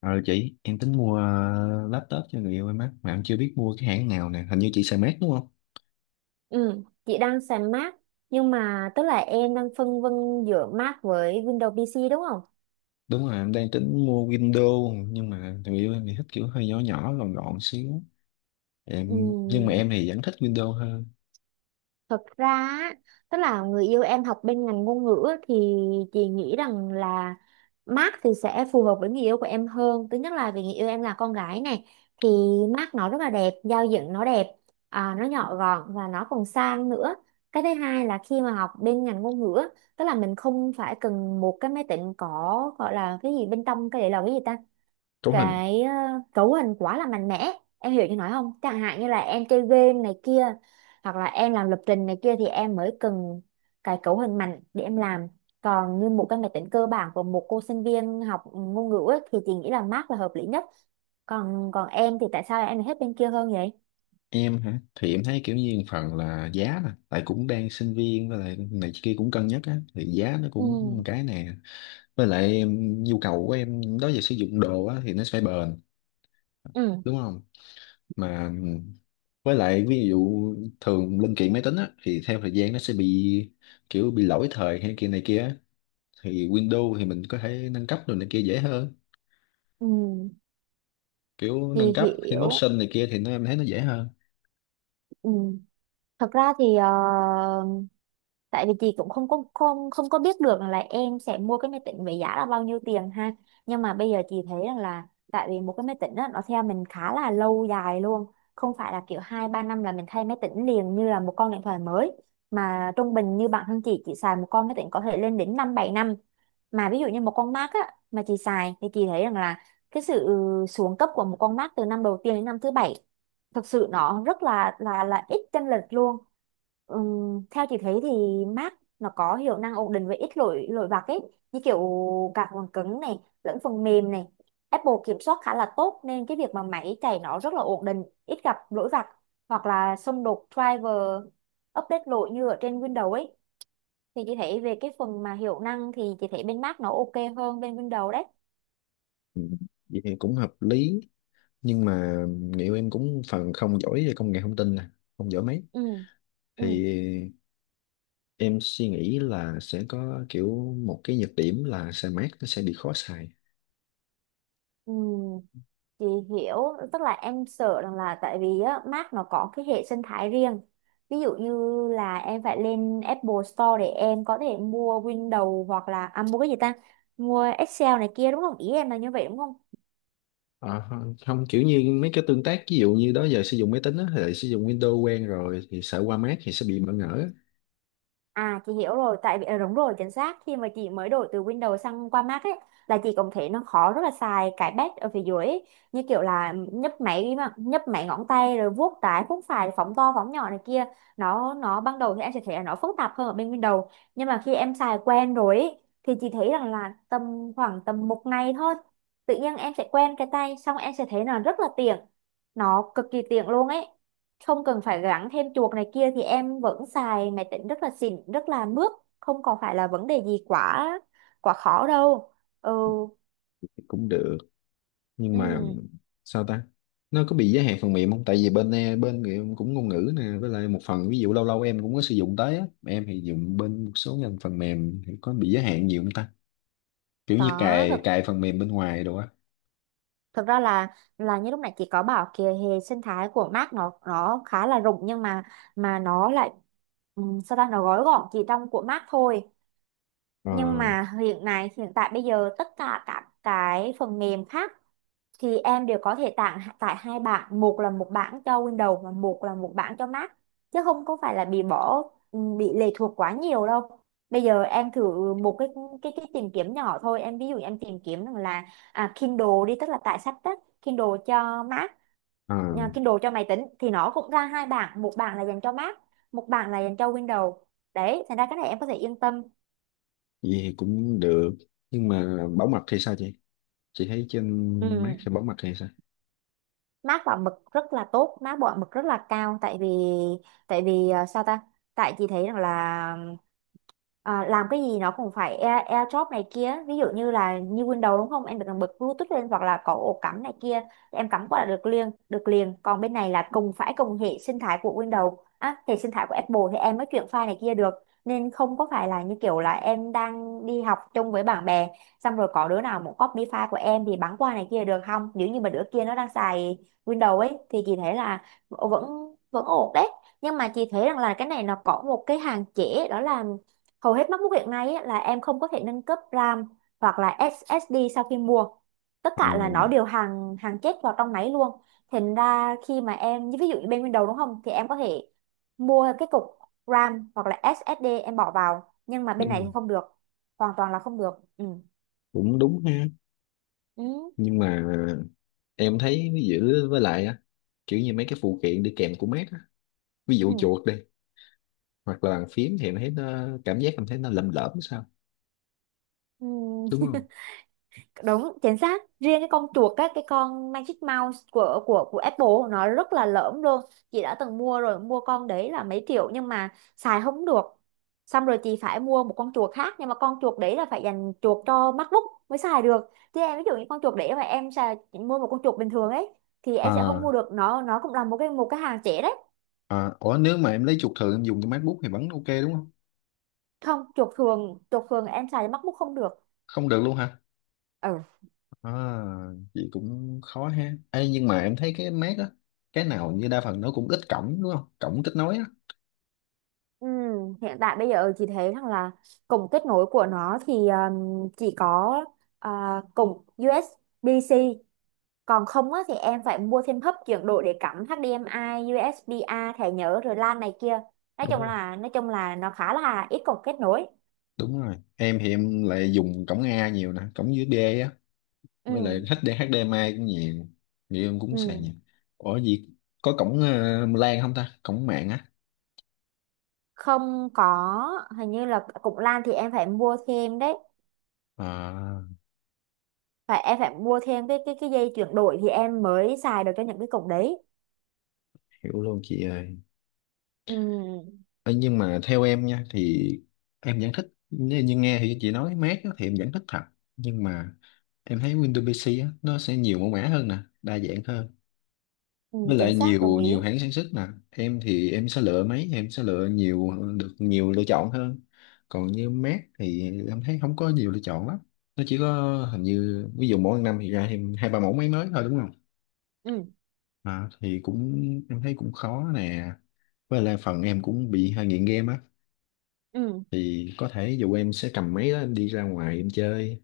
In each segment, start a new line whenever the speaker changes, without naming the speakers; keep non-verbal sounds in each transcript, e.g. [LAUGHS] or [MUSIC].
Ờ chị, em tính mua laptop cho người yêu em á, mà em chưa biết mua cái hãng nào nè, hình như chị xài Mac đúng không?
Ừ, chị đang xài Mac, nhưng mà tức là em đang phân vân giữa Mac với Windows PC đúng không?
Đúng rồi, em đang tính mua Windows, nhưng mà người yêu em thì thích kiểu hơi nhỏ nhỏ, gọn gọn xíu. Nhưng mà
Ừ,
em thì vẫn thích Windows hơn.
thật ra á, tức là người yêu em học bên ngành ngôn ngữ á, thì chị nghĩ rằng là Mac thì sẽ phù hợp với người yêu của em hơn. Thứ nhất là vì người yêu em là con gái này, thì Mac nó rất là đẹp, giao diện nó đẹp, nó nhỏ gọn và nó còn sang nữa. Cái thứ hai là khi mà học bên ngành ngôn ngữ á, tức là mình không phải cần một cái máy tính có gọi là cái gì bên trong, cái để là cái gì ta,
Cấu hình.
cái cấu hình quá là mạnh mẽ. Em hiểu như nói không, chẳng hạn như là em chơi game này kia, hoặc là em làm lập trình này kia, thì em mới cần cái cấu hình mạnh để em làm. Còn như một cái máy tính cơ bản của một cô sinh viên học ngôn ngữ ấy, thì chị nghĩ là Mac là hợp lý nhất. Còn còn em thì tại sao em lại hết bên kia hơn vậy?
Em hả? Thì em thấy kiểu như một phần là giá nè, tại cũng đang sinh viên với lại này kia cũng cân nhắc á, thì giá nó
Ừ.
cũng một cái nè. Với lại nhu cầu của em đó giờ sử dụng đồ á, thì nó phải bền,
Ừ.
đúng không? Mà với lại ví dụ thường linh kiện máy tính á, thì theo thời gian nó sẽ bị kiểu bị lỗi thời hay kia này kia á. Thì Windows thì mình có thể nâng cấp rồi này kia dễ hơn,
Ừ,
kiểu
chị
nâng cấp thêm
hiểu.
option này kia thì nó em thấy nó dễ hơn.
Ừ, thật ra thì tại vì chị cũng không có biết được là em sẽ mua cái máy tính với giá là bao nhiêu tiền ha, nhưng mà bây giờ chị thấy rằng là tại vì một cái máy tính đó, nó theo mình khá là lâu dài luôn, không phải là kiểu 2-3 năm là mình thay máy tính liền như là một con điện thoại mới, mà trung bình như bản thân chị xài một con máy tính có thể lên đến 5-7 năm. Mà ví dụ như một con Mac á, mà chị xài thì chị thấy rằng là cái sự xuống cấp của một con Mac từ năm đầu tiên đến năm thứ bảy thực sự nó rất là ít chênh lệch luôn. Theo chị thấy thì Mac nó có hiệu năng ổn định với ít lỗi lỗi vặt ấy, như kiểu cả phần cứng này lẫn phần mềm này, Apple kiểm soát khá là tốt nên cái việc mà máy chạy nó rất là ổn định, ít gặp lỗi vặt hoặc là xung đột driver, update lỗi như ở trên Windows ấy. Thì chị thấy về cái phần mà hiệu năng thì chị thấy bên Mac nó ok hơn bên Windows đấy.
Ừ, vậy thì cũng hợp lý. Nhưng mà liệu em cũng phần không giỏi về công nghệ thông tin nè, không giỏi mấy,
Ừ.
thì
Ừ.
em suy nghĩ là sẽ có kiểu một cái nhược điểm là xe mát nó sẽ bị khó xài.
Ừ, chị hiểu, tức là em sợ rằng là tại vì á, Mac nó có cái hệ sinh thái riêng. Ví dụ như là em phải lên Apple Store để em có thể mua Windows hoặc là mua cái gì ta? Mua Excel này kia đúng không? Ý em là như vậy đúng không?
Ờ, Không không, kiểu như mấy cái tương tác ví dụ như đó giờ sử dụng máy tính á, thì lại sử dụng Windows quen rồi thì sợ qua Mac thì sẽ bị bỡ ngỡ.
À chị hiểu rồi, tại vì đúng rồi, chính xác, khi mà chị mới đổi từ Windows sang qua Mac ấy, là chị cũng thấy nó khó, rất là xài cái pad ở phía dưới ấy. Như kiểu là nhấp máy mà nhấp máy ngón tay rồi vuốt trái vuốt phải phóng to phóng nhỏ này kia, nó ban đầu thì em sẽ thấy là nó phức tạp hơn ở bên Windows, nhưng mà khi em xài quen rồi ấy, thì chị thấy rằng là tầm khoảng tầm một ngày thôi, tự nhiên em sẽ quen cái tay xong em sẽ thấy là rất là tiện, nó cực kỳ tiện luôn ấy, không cần phải gắn thêm chuột này kia thì em vẫn xài máy tính rất là xịn rất là mướt, không còn phải là vấn đề gì quá quá khó đâu. Ừ.
Thì cũng được, nhưng mà
Ừ,
sao ta, nó có bị giới hạn phần mềm không, tại vì bên bên em cũng ngôn ngữ nè, với lại một phần ví dụ lâu lâu em cũng có sử dụng tới á, em thì dùng bên một số ngành phần mềm thì có bị giới hạn nhiều không ta, kiểu như
có thực
cài cài phần mềm bên ngoài đồ á.
thực ra là như lúc nãy chị có bảo kìa, hệ sinh thái của Mac nó khá là rộng, nhưng mà nó lại, sao ta, nó gói gọn chỉ trong của Mac thôi,
ờ
nhưng mà hiện nay hiện tại bây giờ tất cả các cái phần mềm khác thì em đều có thể tặng tại hai bảng, một là một bảng cho Windows và một là một bảng cho Mac, chứ không có phải là bị bỏ, bị lệ thuộc quá nhiều đâu. Bây giờ em thử một cái cái tìm kiếm nhỏ thôi, em ví dụ em tìm kiếm rằng là Kindle đi, tức là tải sách đó. Kindle cho Mac,
ờ,
Kindle cho máy tính, thì nó cũng ra hai bảng, một bảng là dành cho Mac, một bảng là dành cho Windows. Đấy, thành ra cái này em có thể yên tâm.
Vậy thì cũng được. Nhưng mà bảo mật thì sao chị thấy trên Mac
Ừ.
thì bảo mật thì sao?
Mác bảo mực rất là tốt, mác bảo mực rất là cao, tại vì sao ta, tại chị thấy rằng là làm cái gì nó cũng phải Air, AirDrop này kia, ví dụ như là như Windows đúng không, em phải cần bật Bluetooth lên hoặc là có ổ cắm này kia, em cắm qua là được liền được liền, còn bên này là cùng phải cùng hệ sinh thái của Windows á, hệ sinh thái của Apple thì em mới chuyển file này kia được, nên không có phải là như kiểu là em đang đi học chung với bạn bè, xong rồi có đứa nào muốn copy file của em thì bắn qua này kia được không, nếu như mà đứa kia nó đang xài Windows ấy, thì chị thấy là vẫn vẫn ổn đấy. Nhưng mà chị thấy rằng là cái này nó có một cái hạn chế đó là hầu hết MacBook hiện nay ấy, là em không có thể nâng cấp RAM hoặc là SSD sau khi mua. Tất
Ờ,
cả là nó đều hàng hàng chết vào trong máy luôn. Thành ra khi mà em, như ví dụ như bên Windows đúng không, thì em có thể mua cái cục RAM hoặc là SSD em bỏ vào, nhưng mà bên này thì
đúng.
không được. Hoàn toàn là không được. Ừ.
Cũng đúng ha.
Ừ.
Nhưng mà em thấy ví dụ, với lại á kiểu như mấy cái phụ kiện đi kèm của Mac á, ví dụ
Ừ.
chuột đi, hoặc là bàn phím thì em thấy nó cảm giác em thấy nó lầm lỡm sao,
Ừ,
đúng không?
đúng chính xác, riêng cái con chuột á, cái con Magic Mouse của Apple nó rất là lởm luôn. Chị đã từng mua rồi, mua con đấy là mấy triệu, nhưng mà xài không được. Xong rồi chị phải mua một con chuột khác, nhưng mà con chuột đấy là phải dành chuột cho MacBook mới xài được. Chứ em ví dụ như con chuột đấy mà em xài, mua một con chuột bình thường ấy, thì em sẽ không
à,
mua được, nó cũng là một cái, một cái hàng trẻ đấy.
Ủa nếu mà em lấy chuột thường em dùng cái MacBook thì vẫn ok đúng không?
Không, chuột thường, chuột thường em xài cho MacBook không được.
Không được luôn hả?
Ừ.
à, Vậy cũng khó ha. Ê, nhưng mà em thấy cái Mac á, cái nào như đa phần nó cũng ít cổng đúng không, cổng kết nối á?
Ừ, hiện tại bây giờ chị thấy rằng là cổng kết nối của nó thì chỉ có cổng USB-C, còn không á, thì em phải mua thêm hub chuyển đổi để cắm HDMI, USB-A, thẻ nhớ rồi LAN này kia. nói
Đúng
chung
rồi,
là nói chung là nó khá là ít cổng kết nối.
đúng rồi, em thì em lại dùng cổng A nhiều nè, cổng USB á, với lại
Ừ.
HD mai cũng nhiều, người yêu em cũng xài
Ừ.
nhiều. Ủa gì, có cổng LAN không ta, cổng mạng á?
Không có, hình như là cổng LAN thì em phải mua thêm đấy,
à,
phải em phải mua thêm cái cái dây chuyển đổi thì em mới xài được cho những cái cổng đấy.
Hiểu luôn chị ơi.
Ừ.
Ê, nhưng mà theo em nha thì em vẫn thích, nếu như nghe thì chị nói mát á, thì em vẫn thích thật. Nhưng mà em thấy Windows PC á, nó sẽ nhiều mẫu mã hơn nè, đa dạng hơn,
Ừ,
với
chính
lại
xác, đồng
nhiều
ý.
nhiều hãng sản xuất nè, em thì em sẽ lựa mấy, em sẽ lựa nhiều, được nhiều lựa chọn hơn. Còn như Mac thì em thấy không có nhiều lựa chọn lắm, nó chỉ có hình như ví dụ mỗi năm thì ra thêm hai ba mẫu máy mới thôi đúng không?
Ừ.
Thì cũng em thấy cũng khó nè, với lại phần em cũng bị hơi nghiện game á,
Ừ.
thì có thể dù em sẽ cầm máy đó em đi ra ngoài em chơi,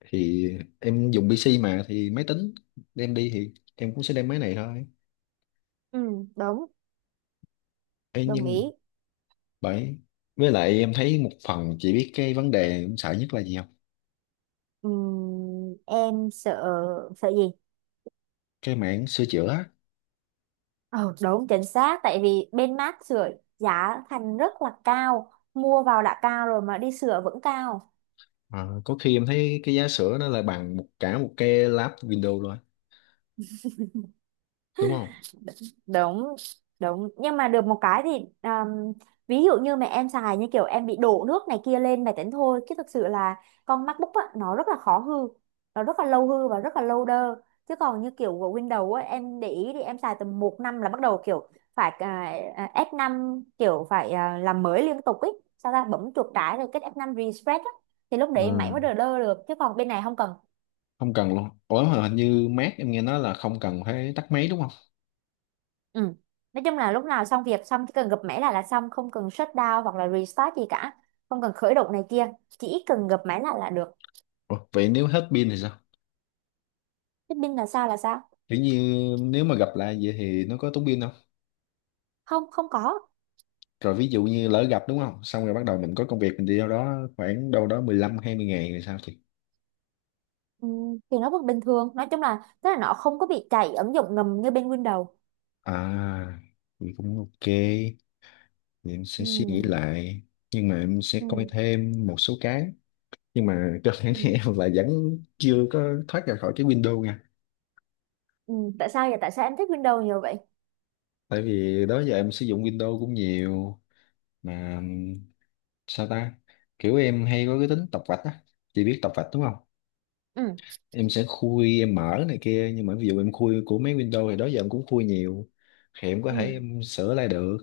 thì em dùng PC mà thì máy tính đem đi thì em cũng sẽ đem máy này thôi.
Ừ, đúng,
Ê,
đồng
nhưng
ý.
bởi với lại em thấy một phần, chị biết cái vấn đề em sợ nhất là gì không?
Em sợ, sợ gì?
Cái mảng sửa chữa á.
Ờ, đúng chính xác, tại vì bên mát sưởi giá thành rất là cao, mua vào đã cao rồi mà đi sửa vẫn cao.
Ờ, có khi em thấy cái giá sửa nó là bằng một, cả một cái lab Windows luôn á, đúng không?
Đúng. Đúng, nhưng mà được một cái thì um, ví dụ như mà em xài, như kiểu em bị đổ nước này kia lên máy tính thôi, chứ thực sự là con MacBook á, nó rất là khó hư, nó rất là lâu hư và rất là lâu đơ. Chứ còn như kiểu của Windows á, em để ý thì em xài tầm một năm là bắt đầu kiểu phải F năm, kiểu phải làm mới liên tục ấy, sao ta, bấm chuột trái rồi kết F năm refresh á, thì lúc
Ừ.
đấy máy mới đờ đơ được, chứ còn bên này không cần.
Không cần luôn. Ủa mà hình như Mac em nghe nói là không cần phải tắt máy đúng không?
Ừ. Nói chung là lúc nào xong việc xong chỉ cần gập máy lại là xong, không cần shut down hoặc là restart gì cả, không cần khởi động này kia, chỉ cần gập máy lại là được.
Ủa, vậy nếu hết pin thì sao?
Thế pin là sao, là sao?
Kiểu như nếu mà gặp lại vậy thì nó có tốn pin không?
Không, không có.
Rồi ví dụ như lỡ gặp đúng không, xong rồi bắt đầu mình có công việc mình đi đâu đó khoảng đâu đó 15-20 ngày rồi sao thì?
Ừ, thì nó vẫn bình thường, nói chung là tức là nó không có bị chạy ứng dụng ngầm như bên Windows.
à thì cũng ok, thì em
Ừ.
sẽ suy nghĩ lại. Nhưng mà em sẽ coi
Ừ.
thêm một số cái, nhưng mà [LAUGHS] cơ bản thì
Ừ.
em là vẫn chưa có thoát ra khỏi cái Windows nha.
Ừ, tại sao vậy, tại sao em thích Windows nhiều vậy?
Tại vì đó giờ em sử dụng Windows cũng nhiều mà. Sao ta, kiểu em hay có cái tính tập vạch á, chị biết tập vạch đúng không?
Ừ.
Em sẽ khui em mở này kia, nhưng mà ví dụ em khui của mấy Windows thì đó giờ em cũng khui nhiều, thì em có
Ừ,
thể em sửa lại được.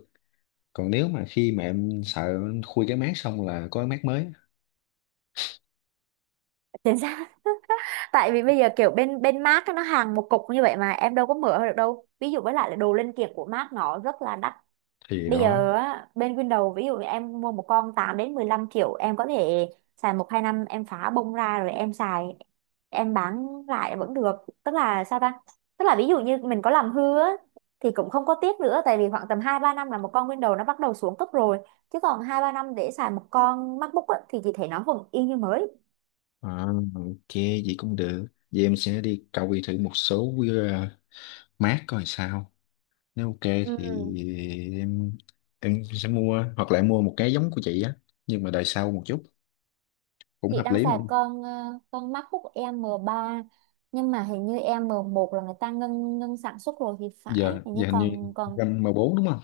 Còn nếu mà khi mà em sợ em khui cái mát xong là có cái mát mới,
chính xác. [LAUGHS] Tại vì bây giờ kiểu bên bên Mac á, nó hàng một cục như vậy mà em đâu có mở được đâu, ví dụ với lại là đồ linh kiện của Mac nó rất là đắt.
thì
Bây
đó.
giờ á, bên Windows ví dụ như em mua một con 8 đến 15 triệu, em có thể xài 1-2 năm, em phá bông ra rồi em xài, em bán lại vẫn được. Tức là sao ta, tức là ví dụ như mình có làm hư á, thì cũng không có tiếc nữa, tại vì khoảng tầm 2-3 năm là một con Windows nó bắt đầu xuống cấp rồi, chứ còn 2-3 năm để xài một con MacBook á, thì chị thấy nó vẫn y như mới.
À, ok, vậy cũng được. Vậy em sẽ đi cầu thử một số QR mát coi sao. Nếu ok
Ừ.
thì em em sẽ mua, hoặc là em mua một cái giống của chị á, nhưng mà đời sau một chút cũng
Chị
hợp
đang
lý mà.
xài con con MacBook M ba, nhưng mà hình như M một là người ta ngưng ngưng sản xuất rồi thì phải,
Giờ
hình như
giờ hình như
còn còn
gam M4 đúng không?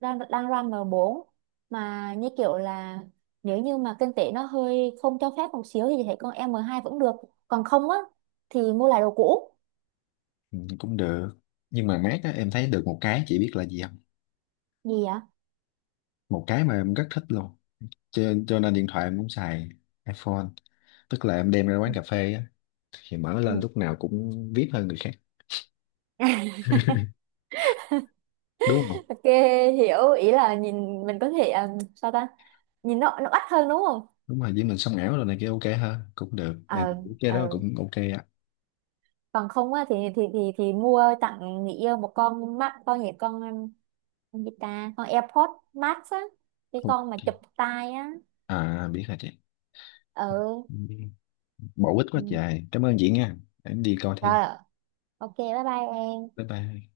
đang đang run M4, mà như kiểu là nếu như mà kinh tế nó hơi không cho phép một xíu thì chị thấy con M2 vẫn được, còn không á thì mua lại đồ cũ.
Ừ, cũng được. Nhưng mà mát á em thấy được một cái chị biết là gì không?
Gì ạ?
Một cái mà em rất thích luôn. Cho, cho nên điện thoại em cũng xài iPhone, tức là em đem ra quán
Ừ.
cà phê á thì mở lên
Ừ.
lúc nào cũng VIP hơn người khác,
[LAUGHS]
đúng không?
Ok, hiểu ý là nhìn mình có thể sao ta, nhìn nó bắt hơn đúng không?
Đúng rồi, với mình sống ảo rồi này kia, ok ha, cũng được.
Ờ.
Cái đó
Ờ,
cũng ok á.
còn không á thì mua tặng người yêu một con mắt, con gì, con gì ta, con AirPods Max á, cái
Ok.
con mà chụp tai á.
Biết rồi chị,
Ừ.
bổ ích quá
Ừ.
trời, cảm ơn chị nha, em đi coi thêm,
Rồi. Ok, bye bye em.
bye bye.